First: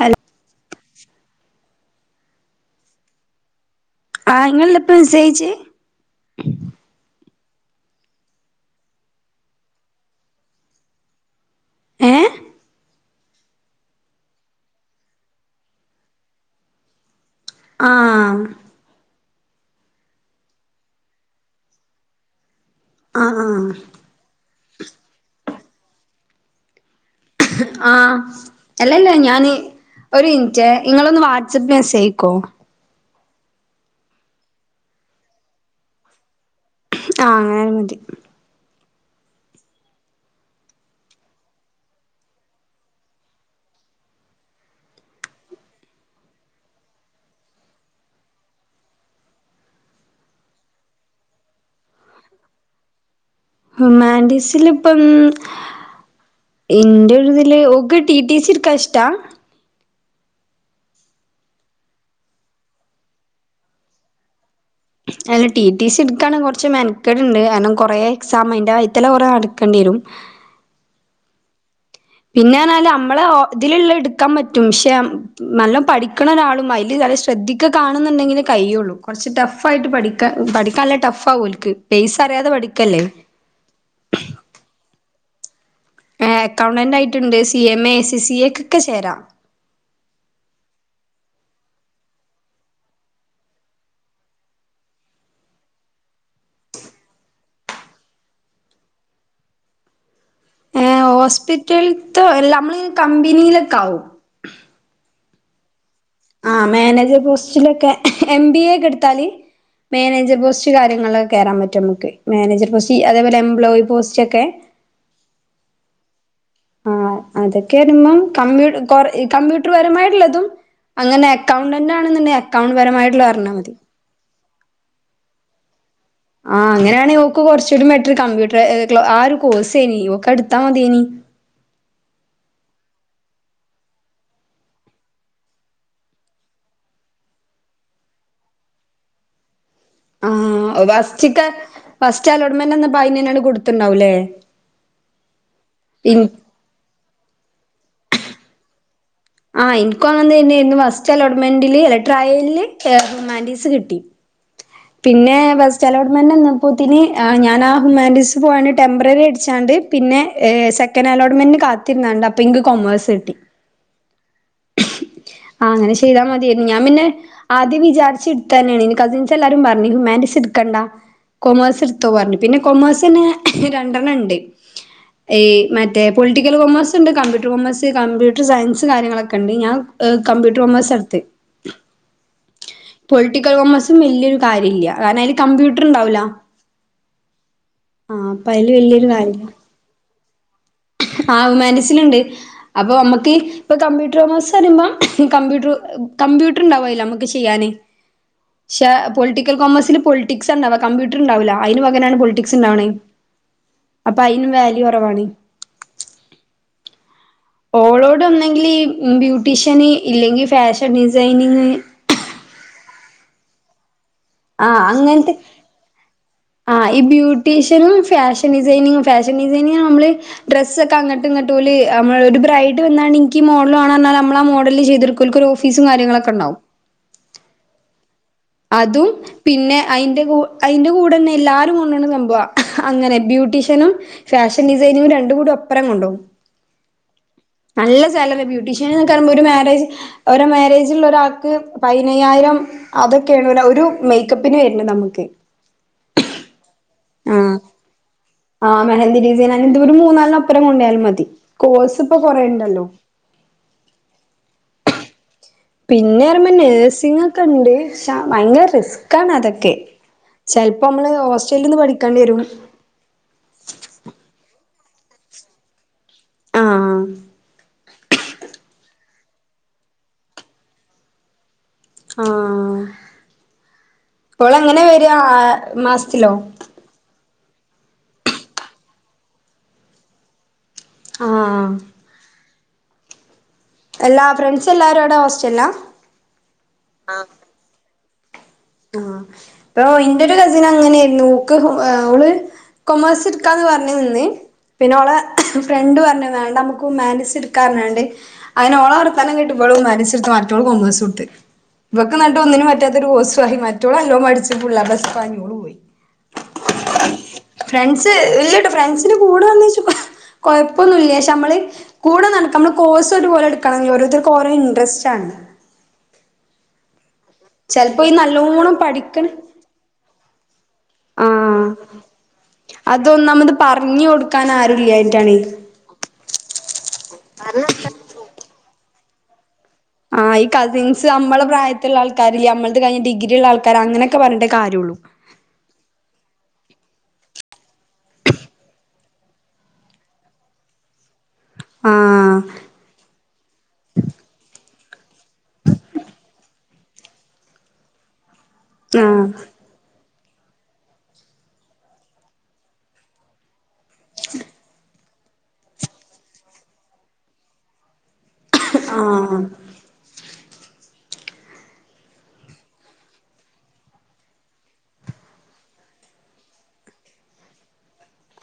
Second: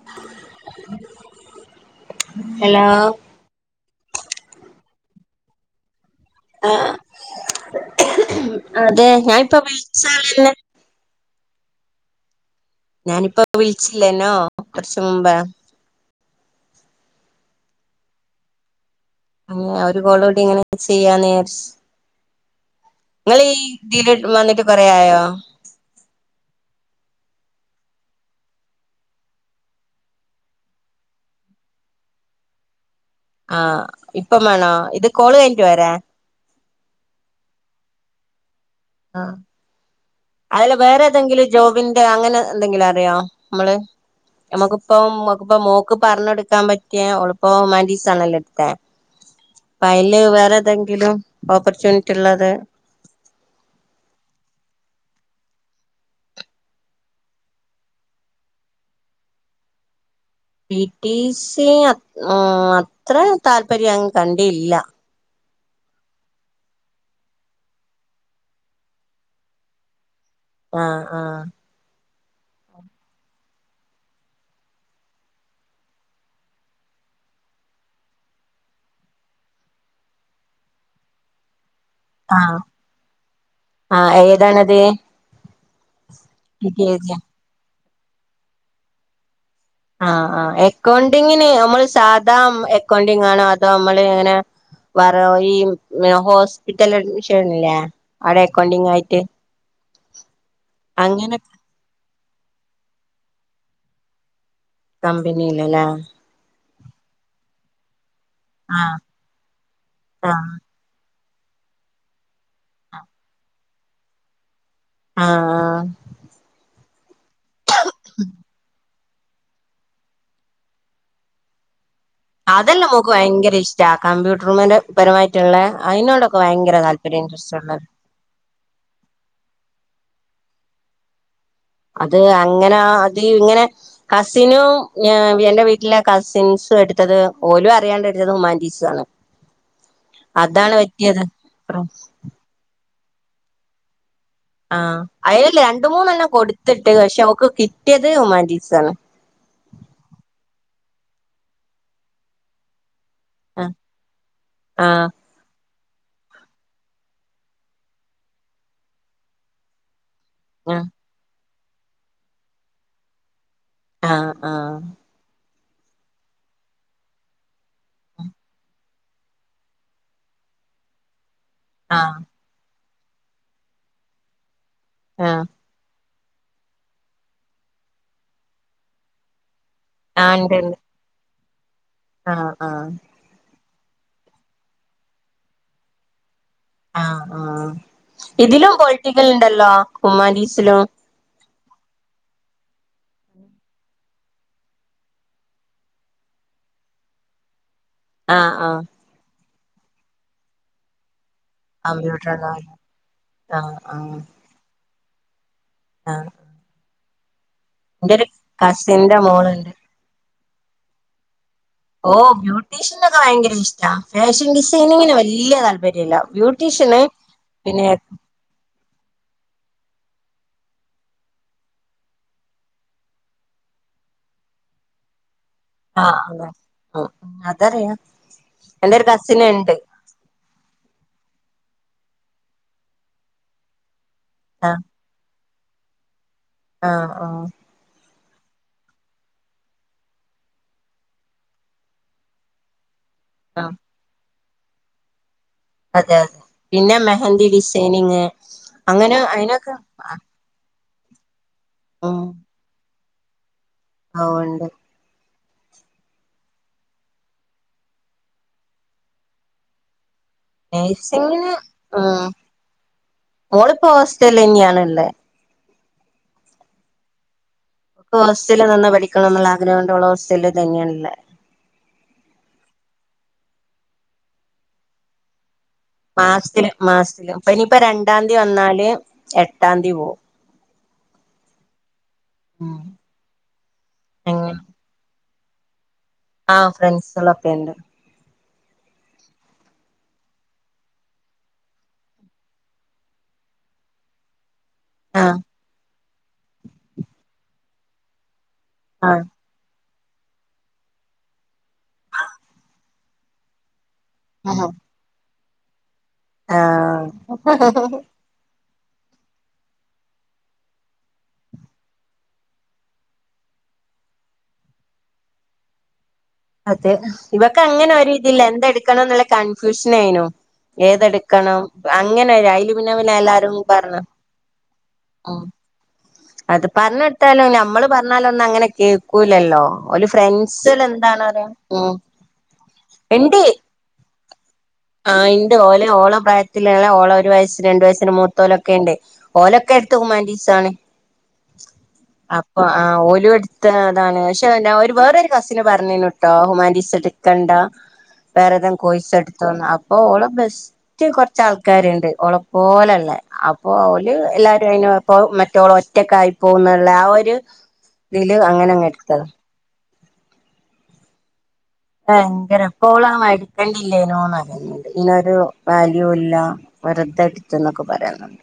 Hello hello ആഹ നിങ്ങല്ല ഇപ്പോ മെസ്സേജ് അയച്ച ആ അതെ ഞാൻിപ്പ വിളിച്ചാലന്നെ ഏ ഞാനിപ്പോ വിളിച്ചില്ലേനോ കുറച്ച മുമ്പ ആഹ അങ്ങ ഒരു കോളടി ഇങ്ങനെ ചെയ്യാ ആഹ് നിങ്ങ ഈ ആഹ് ഇതില് വന്നിട്ട് കൊറേ ആ യോ ആഹ അല്ലല്ലേ ഞാന് ഒരു മിനിറ്റ് നിങ്ങളൊന്ന് വാട്സആപ്പ് മെസ്സേജ്യിക്കോ ആഹ് ഇപ്പം വേണോ ഇത് കോള് കഴിഞ്ഞട്ടു വരാ ആഹ അങ്ങനാല മതി ആഹ അതില വേറെ ഏതെങ്കിലും ജോബിന്റെ അങ്ങനെ എന്തെങ്കിലും അറിയോ നമ്മള് നമ്മുക്കിപ്പക്കിപ്പ മോക്ക് പറഞ്ഞ എടുക്കാൻ പറ്റിയാ അവളിപ്പമാൻറ്റീസാണല്ലോ എടുത്ത അ അല് വേറെതെങ്കിലും ഓപ്പർച്യൂണിറ്റി ള്ളത് ഹ്യുമാനിറ്റീസിൽ ഇപോം എന്റെ ഇതില് ഒക്ക ടി ടീ സി എടുക്കാൻ ഇഷ്ടാ ടി ടി സി അത്ര താല്പര്യം കണ്ടല്ല അല്ല ടി ടി സി എടുക്കാണെങ്കിൽ കുറച്ച് മെനക്കേഡണ്ട് കാരണം കുറെേ എക്സാം അതിൻ്റെ വൈത്തല്ല കുറെേ നടക്കണ്ടി വരും ആഹ് ആഹ പിന്നെ എന്നല് നമ്മളെ ഇതിലുള്ള എടുക്കാൻ പറ്റും പക്ഷെ നല്ല പഠിക്കണ ഒരാളു അതില് അവരെ ശ്രദ്ധിക്ക കാണുന്നുുണ്ടെങ്കിൽ കയിയുള്ളൂ കുറച്ച് ടഫ് ആയിട്ട് പഠിക്കാ പഠിക്കാൻല്ലേ ടഫ് ആാവുംോ ഓല്ക്ക് പേസ അറിയാതെ ആഹ് പഠിക്കല്ലേ ആഹ് ഏതാണത് പി കെ അക്കൗണ്ടന്റ് ജി ആയിട്ടുണ്ട് C M A A C എക്ക ഒക്കെ ചേരാം ആഹ ആ് എക്കൗണ്ടിങ്ങിന് നമ്മള് സാധാ എക്കൗണ്ടി ആണോ അതോ നമ്മള് എങ്ങനെ വേറെ ഈ ഹോസ്പിറ്റല അഡ്മിഷൻ ആണില്ലേ അവിടെ അക്കോണ്ടിങ്ങ ആയിട്ട് [inaudible] ഏ അങ്ങനെ ഹോസ്പിറ്റലത്ത നമ്മളി കമ്പനിയിലൊക്കെ ആാവും കമ്പനില്ലല്ലേ ആ മാനേജർ പോസ്റ്റിലൊക്കെ എം ബി എ ഒക്കെ ആഹ് എടുത്താല് മാനേജർ ആഹ് പോസ്റ്റ് കാര്യങ്ങൾ കേറൻ പറ്റും നമുക്ക് മാനേജർ പോസ്റ്റ് അതേപോല എംപ്ലയി പോസ്റ്റ് ഒക്കെ ആഹ ആഹ അതൊക്കെ നിമ്മ കമ്മ്യൂ കമ്പ്യൂട്ടർ പരമായിട്ട അനെ അതല്ലേ നമുക്ക് ഭയങ്കര ഇഷ്ട കമ്പ്യൂട്ടർമാന്റെ പരമായിട്ടുള്ള അതിനോടൊക്കെ ആഹ് ഭയങ്കര താല്പര്യം അങ്ങനെയാണ്ക്ക് ഇൻട്രസ്റ്റ് ഉള്ളത് കൊറച്ചൂടി ബെറ്റർ കമ്പ്യൂട്ടർ ആ ഒരു കോഴ്സെനി ട്ട മതിയെനി അത് അങ്ങനെ അത് ഇങ്ങനെ കസിനും എൻറെ വീട്ടിലെ കസിൻസ് എടുത്തത് ഓലും അറിയാണ്ട എടുത്തത് ഹുമാൻടീസ ആണ് അതാണ് ആഹ പറ്റിയത് വസ്ിക്ക വസ്റ്റ് അലോട്ടമെന്റ് വന്നപ്പോ അയ്നാണ് തന്നട കൊടുത്തുണ്ടാവുംല്ലേ ആഹ അതിൽ രണ്ട മൂന്നെല്ലാം കൊടുത്തിട്ട് പക്ഷെ അവക്ക് കിട്ടിയത് ഹമാൻറീസ ആണ് ആഹ എനിക്കും അങ്ങ ഇന്ന് ബസ്റ്റല ഉടമണ്ട ഇല്ലട്രായലല് ആ ഹുമാൻഡീസ് കിട്ടി ആ പിന്നെ ചലോട്ട്മെൻറ് നി എന്നപ്പോത്തിന് ഞാൻ ആ ഹുമാൻഡീസ് പോകാണ് ടെംമ്പററി അടിച്ചാണ്ട് പിന്നെ ഏ ആ സെക്കൻഡ് അലോട്ട്മെന്റ് കാത്തിരുന്നണ്ട് അപ്പൊ ഇങ്ക കൊമേഴ്സ് കിട്ടി ആഹ് ആഹ ആഹ അങ്ങനെ ചെയ്താ മതിയ ഞാൻ പിന്നെ ആം വിചാരിച്ച എടുത്തു തന്നെയാണ് ഇ കസിൻസല്ലാരും പറഞ് ഹ്യൂമന്റി ട്ക്കണ്ട കൊമേഴ്സ് ആ എടുത്തോ പറഞ്ഞു പിന്നെ കൊമേഴ്സിന്നെ രണ്ടെണ്ണം ഉണ്ട് ആ ഇ മ മറ്റ പൊളിട്ടിക്കൽ കോമേഴസ് ഉണ്ട് കമ്പ്യൂട്ടർ കൊമേഴ്സ് കമ്പ്യൂട്ടർ സയൻസ് കാര്യങ്ങളൊക്കെണ്ട് ഞാൻ ആ കമ്പ്യൂട്ടർ ഉണ്ട്ണ്ട് കോമേഴ്‌സ് ആണിടത്തെ ആ ആ വലിയൊരു കാര്യമല്ല കാരണം അതില് കമ്പ്യൂട്ടർ ഉണ്ടാവല ആ ആ ഇതിലും വലിയൊരു പോൊളിറ്റിക്കൽ കാര്യ ഉണ്ടല്ലോ ഹുമാൻഡീസിലും മനസ്സിലുണ്ട് അപ്പൊ നമ്മുക്ക് ഇപ്പൊ കമ്പ്യൂട്ടർോ മാസം വയുമമ്പ കമ്പ്യൂട്ടർ കമ്പ്യൂട്ടർണ്ടാാവല്ല നമുക്ക് ചെയ്യാന് ആ ആ പ പോളിറ്റിക്കൽ കോമ പോളിറ്റിക്സ് ണ്ടാവില്ല അതിനന് പകരാണ് കമ്പ്യൂട്ടർ ആ പോളിറ്റിക്സ് ഉണ്ടാവ അപ്പൊ അയി വാല്യു കുറവാണ് ആഹ ഓളോട്ന്നെങ്കിൽ ഈ കസിന്റെ മോളുണ്ട് ബ്യൂട്ടീഷ്യന് ഇല്ലെങ്കി ഫാഷൻ ഡിസൈനിങ് ഓ ബ്യൂട്ടീഷ്യൻ ഒക്കെ ഭയങ്കര ഇഷ്ടാ ഫാഷൻ ആ ഡിസൈനിങ്ങിന് അങ്ങനത്തെ വല്യ താല്പര്യല്ല ആ ഈ ബ്യൂട്ടീഷ്യന് പിന്നെ ബ്യൂട്ടീഷ്യനും ഫാഷൻ ഡിസൈനി ഫാഷ അ നമ്മള് ഒക്കെ അങ്ങട്ട ഇങ്ങട്ട പോല് നമ്മ ഒരു ബ്രൈഡ് വന്നണ്ട് എനിക്ക് മോഡൽണ മോഡല് ചെയ്തി ആഹ അതെ അതറിയ അതും പിന്നെ അതിന്റെ ക അതിറെ കൂടെന്നെ എല്ലാരും സംഭ അങ്ങനെ ബ്യൂട്ടീഷ്യനും ആ ഫാഷൻ ഡിസൈനിങ്ങും രണ്ട കൂടി ഒപ്പരം കൊണ്ടോകും ആഹ ആഹ ച ബ്യൂട്ടീഷ്യൻ പറയുമ്പോ ഒരു മാരേജ് ഓരോ മാരേജില ഒരാൾക്ക് പതിനയ്യായിരം അതൊക്കെയാണ് ആ ഒരു മേക്കപ്പിന് വരരുന്നു നമുക്ക് അതെ അതെ പിന്നെ മെഹന്തി ആഹ് ഡിസൈനിങ് ആഹ് അങ്ങനെ മെഹന്തി ഡിസൈൻ അ ഇ അയിനൊക്കെ ഒരു മൂന്നാലിന് അപ്പുരം കൊണ്ടായാലും മതി കോഴ്സ് ഇപ്പൊ ഉം കൊറേുണ്ടല്ലോ പോണ്ട് പിന്നെ മ്പോ നഴ്സിങ് ഒക്കെ ഉണ്ട് പ ഭയങ്കര റിസ്ക് ആണ് അതൊക്കെ ചെലപ്പോ നമ്മള് നഴ്സിംഗിന് ഹോസ്റ്റലിന്ന് ഉ പഠിക്കേണ്ടി വരും മോളിപ്പോ ഹോസ്റ്റൽ തന്നെയാണല്ലോ അ ആഹ ഹോസ്റ്റലിൽ നന്ന പഠിക്കണം എന്നുള്ള ആഗ്രഹം കൊണ്ടള്ള ഹോസ്റ്റല തന്നെയല്ലേ ആ ഇപ്പോൾ എങ്ങനെ വരിക മാസത്തില മാസത്തിലും ഇപ്പ ഇനിയിപ്പ രണ്ടാം തീയതി വന്നാല് എട്ടാം തീയതി പോകവും ആഹ ആ എല്ലാ ഫ്രണ്ട്സ് എല്ലാരോട ഹോസ്റ്റലാ ആഹ ഫ്രണ്ട്സ് എള്ളാം ഒപ്പെയ ഉണ്ട് ആഹ ഇപ്പൊ എന്റെ ഒരു കസിന് അങ്ങനൊയിരുന്നു ക്ക് അവള് കൊമേഴ്സ് എടുക്കാന്ന് പറഞ്ഞ നിന്ന് പിന്നെ അവളെ ആഹ് ഫ്രണ്ട് പറഞ്ഞ വേണ്ട നമുക്ക് മാനിച്ച എടുക്കാൻ വേണ്ടേ അതിനോള ആഹ് വർത്തനം കേട്ട ഇ മന മറ്റ കൊേഴട്ട് ഇവക്ക് നട്ട ഒന്നിനും പറ്റാത്തൊ മറ്റളോ നല്ലോ പഠിച്ഫുള്ള് എ പ്ലസ് വാങ്ങി ഓൾ പോയി ആഹ ഫ്രണ്ട്സിന് കൂടെ വന്നേച്ചുക്ക കുഴപ്പമൊന്നും ഇില്ലെ ഷെ മ്മള് കൂടെ നടക്ക നമ്മള് കോഴ്സ് ഒരുപോലെ എടുക്കണ ഓരോരുത്തർക്ക് ഓരോ ഇൻട്രസ്റ്റ് ആണ് അതെ ഇവൊക്കെ അങ്ങനെ ചെലപ്പോ ഈ ഒരുതിയില്ല എന്ത നല്ലോണം എടുക്കണം എന്നുള്ള പഠിക്കണ കൺഫ്യൂഷന യിനു ഏതെടുക്കണം ആഹ് അങ്ങനെ അയിൽ പിന്നെ പിന്നെ അതൊന്നാമത് എല്ലാരും പറഞ് പറഞ്ഞു കൊടുക്കാൻ ആരുല്ലായിട്ടാണ് ഉം അത് പറഞ്ഞെടുത്താലും നമ്മള് പറഞ്ഞാല ഒന്നും അങ്ങനെ കേൾക്കൂലല്ലോ ഓല് ആഹ ഈ ഫ്രണ്ട്സിൽ കസിൻസ് എന്താണ് നമ്മെ പറയാ ഉം പ്രായത്തിലുള്ള ആൾക്കാാര്ല്ല നമ്മ കിഞ്ഞ ഇണ്ട് ഡിഗ്രിയുള്ള ആൾക്കാാര് അങ്ങനെയൊക്കെ പറഞ്ഞിട്ടേ കാര്യള്ളൂ ആഹ് ഇണ്ട് ഓലെ ഓള പ്ര ഓള ഒരു വയ സ് രണ്ട വയസ്ന് മൂത്തോല ഒക്കെ ഉണ്ട് ഓലൊക്കെ എടുത്ത ഹുമാൻടീസണ് ആഹ് അപ്പൊ ആ ഒരുല എടുത്ത അതാണ് പക്ഷെ വേറൊരു കസിന് പറഞ്ഞന്നുട്ടോ ഹുമാൻറ്റീസ് എടുക്കണ്ട വേറെ താ കോയ്സ് ആഹ് എടുത്തോന്ന് അപ്പോൊ ഓൾ ബെസ്റ്റ് കുറച്ച് ആൾക്കാരുണ്ട് ഒള പോലെള്ള അപ്പൊ അവല് എല്ലാരും അയനായപ്പം മറ്റോളൊറ്റക്കായി പോവ്ന്ന്ള്ള ആ ഒരു ഇതില് അങ്ങനെങ്ങെടുത്തതാ. ആഹ് ഭയങ്കര പ്പോളാ എടു ക്കണ്ടില്ലേനൂന്നറിയണ്ട് ഇനൊരു വാല്യൂല്ല വെറുതെട്ത്ത് ന്നൊക്കെ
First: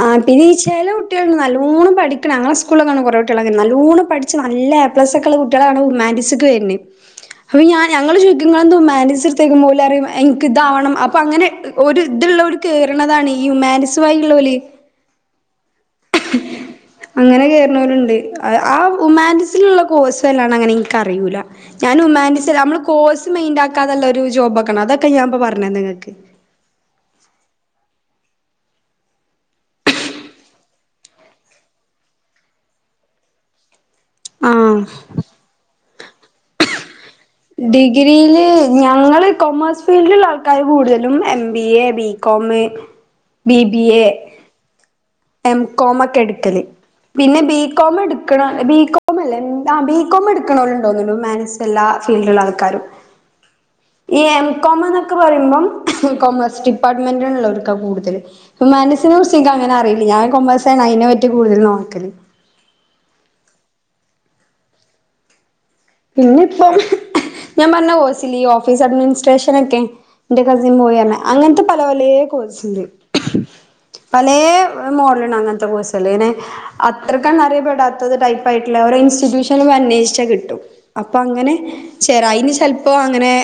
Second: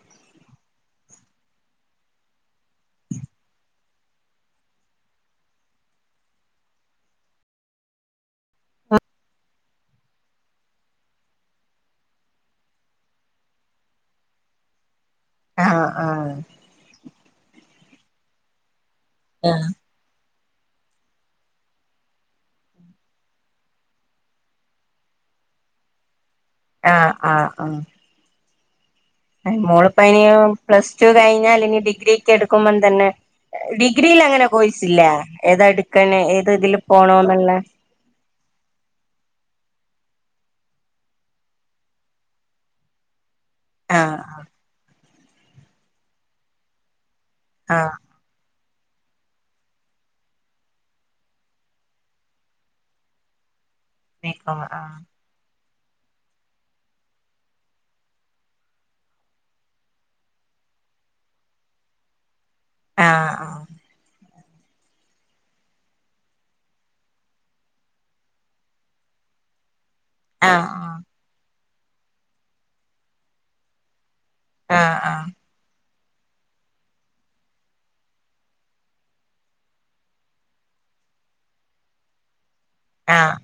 ആ പിന്നെ ഈ ചെല കുട്ട്യേള്ണ്ട് നല്ലോണം പഠിക്കണ അങ്ങളസ്കൂളിലൊക്കെണ്ട് കൊറെേ കുട്ട്യേള് നല്ലൂണ് പഠിച്ചു നല്ല എ പ്ലസ് ഒക്കെള്ള കുട്ട്യേളാണ് ഹ്യുമാന്റിസിക് വെര്ണേ അപ്പൊ ഞാൻ ഞങ്ങള് ചോയിക്കൂ ഇങ്ങളെന്താ ഹ്യൂമാനിറ്റീസെട്ത്തേക്കുമ്പോലറിയും എൻക്ക്താണ് അപ്പൊ അങ്ങനെ ഒരു ഇത് ള്ളവർ കേറ്ണതാണ് ഈ ഹ്യൂമാൻറ്റീസ് വഴിള്ളോല് ആഹ് ആഹ് അങ്ങനെ കേറ്ണോര്ണ്ട് ആ ഉമാന്റീസില്ള്ള കോഴ് നെ ഇൻക്കറിയൂല ഞാനുമാൻൻ്റീസല്ല അമ്മള് കോഴ്സ് മെെൻഡാക്കാതല്ലേ ഒര് ജോബോക്ക്ണെ അതെക്കെ ഞാ പ്പോ പറഞ്ഞേന്ന്ങ്ങക്ക്. ആ ആ ആ. മോള്പ്പനീ പ്ലസ് ടു കഴിഞ്ഞാലിനി ഡിഗ്രിക്ക് എടുക്കുമ്പൊതന്നെ ഡി ഡിഗ്രീൽ അങ്ങനെ ആഹ് കോഴ്സില്ലെ ഏതാ എട്ക്കണെ ഏത് ഇതില് ഡിഗ്രീല്. ഞങ്ങള് കൊമേഴ്സ് ഫീൽഡിള്ള ആൾക്കാര് കൂടുതലും M B A, B com B B A, ആഹ് എം കോമൊക്കെടുക്ക്ല്. പിന്നെ ബീ കോം ആഹ് എടുക്ക്ണ ബികോം അല്ലേ എ ആ ബികോം എടുക്കണോല്ണ്ട്ന്നോന്നണൂ ഹ്യൂമാൻ്റീസിലെല്ലാ ഫീൽഡ്ള്ളാൾക്കാരും. ഈ എം ബികോം കോംമ് ആഹ് ന്നൊക്കെ പറയ്മ്പം കൊമേഴ്സ് ഡിപ്പാർട്ട്മെന്റിള്ളവർക്കാ കൂടുതല് ഹ്യമാൻ്റീസിനെ കുറ്ച്ച്ൻക്കങ്ങനെ അറീല്ല ഞൻ കൊമേഴ്സാ അയിനെ പറ്റി കൂടുതല് നോക്കല്. ആ ആ. പിന്നെപ്പം ഞാമ്പറഞ്ഞ കോയ്സില്ലീ ഓഫീസ് അഡ്മിനിസ്ട്രേഷനെക്കെ ന്റെ ആഹ് കസിൻ പോയിറഞ്ഞ അങ്ങൻത്തെ പല പലേ കോഴ്സ്ണ്ട്. പലേ ആഹ് ആഹ് മോഡലണ് അങ്ങൻത്തെ കോഴ്സ് നെ അത്രക്കന്നെ അറിയപ്പെടാത്തത് ടൈപ്പായ്ട്ട്ള്ള ഓരേ ഇൻസ്റ്റിറ്റ്യൂഷൻലൊന്നന്വേഷിച്ചാ കിട്ടും. അപ്പൊ അങ്ങനെ ചെരായിന് ചെലപ്പോ ആഹ് അങ്ങനെ ആഹ്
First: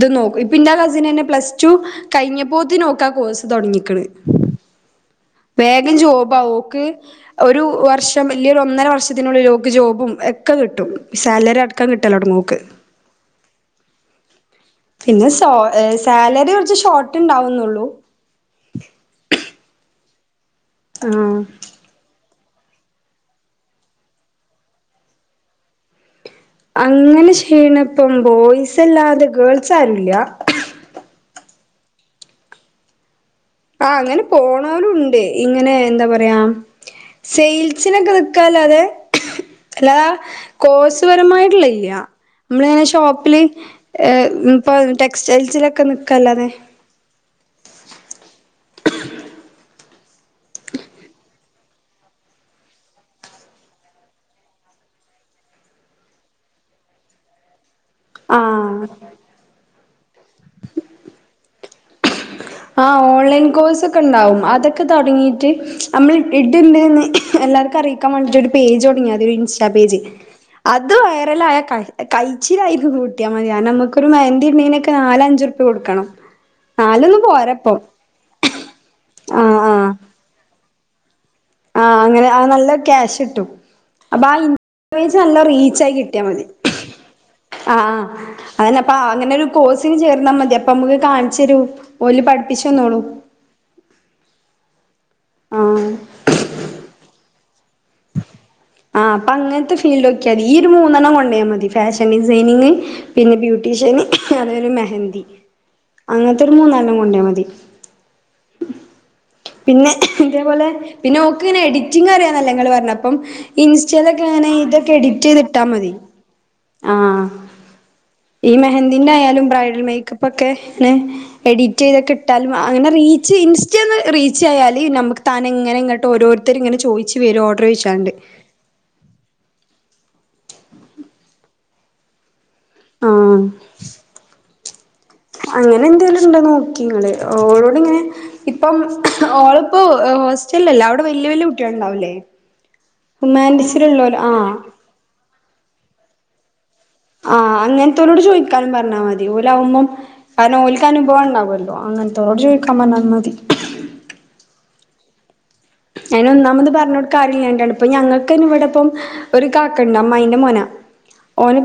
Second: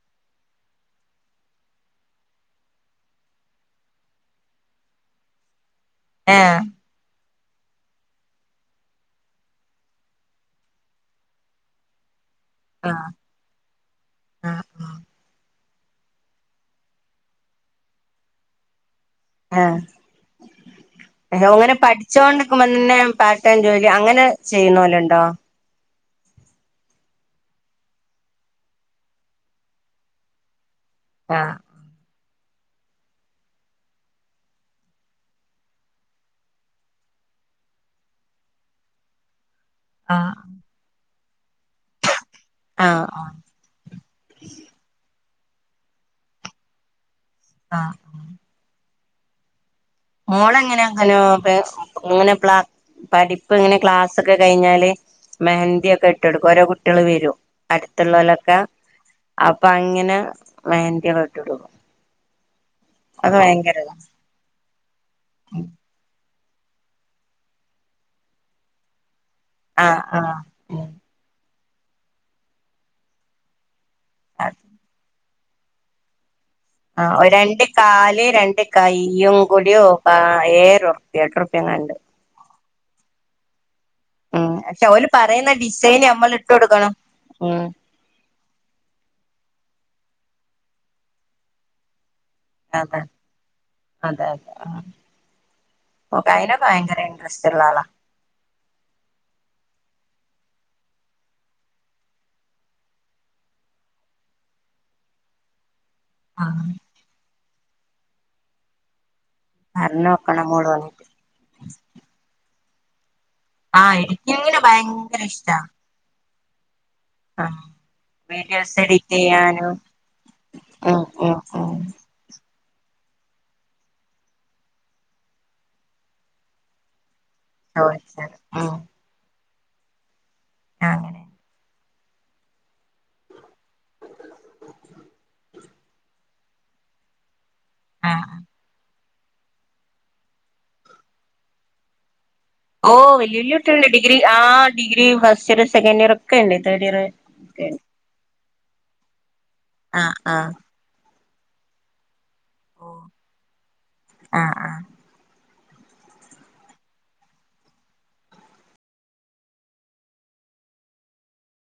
ത് നോക്കും ഇപ്പ ന്റെ കസിനെന്നെ പ്ലസ് ടു കഴിഞ്ഞപ്പോത്തിനോക്കാ കോഴ്സ് തൊടങ്ങീക്ക്ണ്. വേഗം ജോബാവൂ ഏഹ് ഓക്ക് ഒരു വർഷം അല്ലേരു ഒന്നര വർഷത്തിനുള്ളില് ഓക്ക് ജോബും എക്കെ കിട്ടും, സാലറിയടക്കം കിട്ടലോടങ്ങും. ആ ആ. പിന്നെ സോ ർ സാലറി കൊറച്ച് ഷോർട്ട്ണ്ടാവുന്ന്ള്ളു. ഏ അ ആഹ് അങ്ങനെ പഠിച്ചോണ്ട് ക്കുമ്പോന്നെ പാർട്ട് ടൈം ജോലി അങ്ങനെ ചെയ്യുന്നോലെണ്ടോ? അങ്ങനെ ചെയ്യണേപ്പം ബോയ്സ് അല്ലാതെ ഗേൾസ് ആരുല്ല്യ. ആ. ആ അങ്ങനെ പോണോലുണ്ട്, ഇങ്ങനെ എന്താ പറയാ സെയിൽസിനൊക്കെ നിക്കാലോ, അതെ. ല്ലാ ആഹ് കോഴ്സ്പരമായിട്ട്ള്ല്ല്യ മ്മള്ങ്ങനെ ആഹ് ആഹ് ഷോപ്പില് ഏഹ് ഇപ്പൊ ടെക്സ്റ്റൈൽസിലോക്കെ നിക്കല്ലാതെ. ആ. മോളെങ്ങനാ ഹലോ [unintelligible] [unintelligible] പഠിപ്പ് ഇങ്ങനെ ക്ലാസൊക്കെ കഴിഞ്ഞാല് മെഹന്തി ഒക്കെ ഇട്ടൊട്ക്കും ഓരോ കുട്ട്യോള് വെരും. അടുത്തുള്ളവലൊക്ക ആഹ് അപ്പ അങ്ങന മെഹന്തിയൊക്കെ [unintelligible] ആ ഓൺലൈൻ കോഴ്സെക്കെണ്ടാവും അതൊക്കെ തൊടങ്ങീട്ട് അമ്മള് ഇഡ്ണ്ട്ന്ന് എല്ലാർക്കും അറിയിക്കാൻ വാണ്ടിട്ട് ഒരു പേജ് തൊടങ്ങ്യാതി [unintelligible] പേജ് ആഹ് ആഹ് അത് വൈറലായ ക കഴിച്ചിലായിക്ക്ന്ന് കൂട്ട്യാ മതി കാരണമ്മ ക്ക്‌ മെഹന്തിട്നൊക്കെ നാലഞ്ചുർപ്യ കൊട്ക്കണം നാലൊന്നു ആഹ് രണ്ട് കാല് രണ്ട് കയ്യും കുടി [unintelligible] ആ അങ്ങനെ ആ നല്ല ക്യാഷ് ഇട്ടും. അപ്പൊ ആ ഉം പക്ഷെ ഓല് ഇമേജ് നല്ല പറയുന്ന റീച്ച് ആയി ഡിസൈന് കിട്ടിയാൽ നമ്മള് മതി. ഇട്ട് കൊടുക്കണം ഉം ആ അങ്ങനപ്പാ അങ്ങനെ ഒരു കോഴ്സിങ്ങ് ചേർ ന്നാ മതി അപ്പൊ നമുക്ക് കാണിച്ചരു, ഓല് അതെ പഠിപ്പിച്ചന്നോളും അതെ അതെ. ആ ഓക്ക് അയിനൊക്കെ ഭയങ്കര ഇൻട്രസ്റ്റ് ഉള്ള ആളാ. ആ അപ്പ അങ്ങനത്തെ ഫീൽഡ് ഒക്കെയാന്. ഈ ഒരു മൂന്നെണ്ണം ഓൺലൈൻ മതി. ഫാഷൻ ഡിസൈനിങ്, പിന്നെ ബ്യൂട്ടി ഷ്യന് [unintelligible] മെഹന്തി. [inaudible] അങ്ങനത്തൊരു മൂന്നാലണ്ണം കൊണ്ടയാ മതി. പിന്നെ പറഞ്ഞോക്കണം ഇതേപോലെ മോള് പിന്നെ ഓക്ക് ഇങ്ങനെ എഡിറ്റിംങ്ങ് അറിയന്നല്ലേ ഇങ്ങള് പറഞ്ഞ അപ്പം. ആഹ് ഇൻസ്റ്റയിലൊക്കെ ങ്ങനെ എഡിറ്റിങ്ങിന് ഇതൊക്കെ ഭയങ്കര എഡിറ്റ് ചെയ്ത് ഇഷ്ടാ ഇട്ടാ മതി. ആ ആഹ് ഈ വീഡിയോസ് എഡിറ്റ് മെഹന്തിന്റെ ആയാലും, ചെയ്യാനും ബ്രൈഡൽ മേക്കപ്പ് ഒക്കെ നെ ഉം ഉം ഉം എഡിറ്റ് ചെയ്തക്കെ ഇട്ടാലും, അങ്ങനെ റീച്ച് ഇൻസ്റ്റേല് റീചായാല്, നമുക്ക് താനെ ഇങ്ങനെ ഇങ്ങോട്ട് ഓരോരുത്തരും ഇങ്ങനെ ചോയിച്ചു വരും ഓർഡറ് ചോയിച്ചാണ്ട്. ചോദിച്ചത് ആ ങ്ങനെ. ആ അങ്ങനെ എന്തെിലും ഉണ്ടോന്ന് നോക്കി ഇങ്ങള്. ഓളോട് ഇങ്ങനെ ആഹ് ഇപ്പം ഓൾപ്പോ ഹോസ്റ്റലിലല്ലേ. അവിടെ വല്യ വല്യ കുട്ടികളുണ്ടാവില്ലേ? ഓ വല്ല്യയ വല്ല്യയ കുട്ടികൾ ഉണ്ട്, ഡിഗ്രി ആ degree first year second year ഒക്കെ ഉണ്ട്. തേടിയറ് [unintelligible] ക്കാ പറഞ്ഞാൽ മതി. ഓലാവൊന്നും ആഹ് കാരണം ഓൽക്ക് അനുഭവം ഉണ്ടാവുമല്ലോ, അങ്ങനെ [unintelligible] ചോദിക്കാൻ ഓഹ് പറഞ്ഞാലും മതി. ആഹ് ആഹ് അയിന് ഒന്നാമത് പറഞ്ഞൊടുക്കാൻ ആരും ഇല്ലാണ്ടാണ്. ഇപ്പൊ ഞങ്ങൾക്കയിന് ഇവിടെപ്പം ഒരു കാക്കണ്ട്, അമ്മായിന്റെ മോന ഓനിപ്പ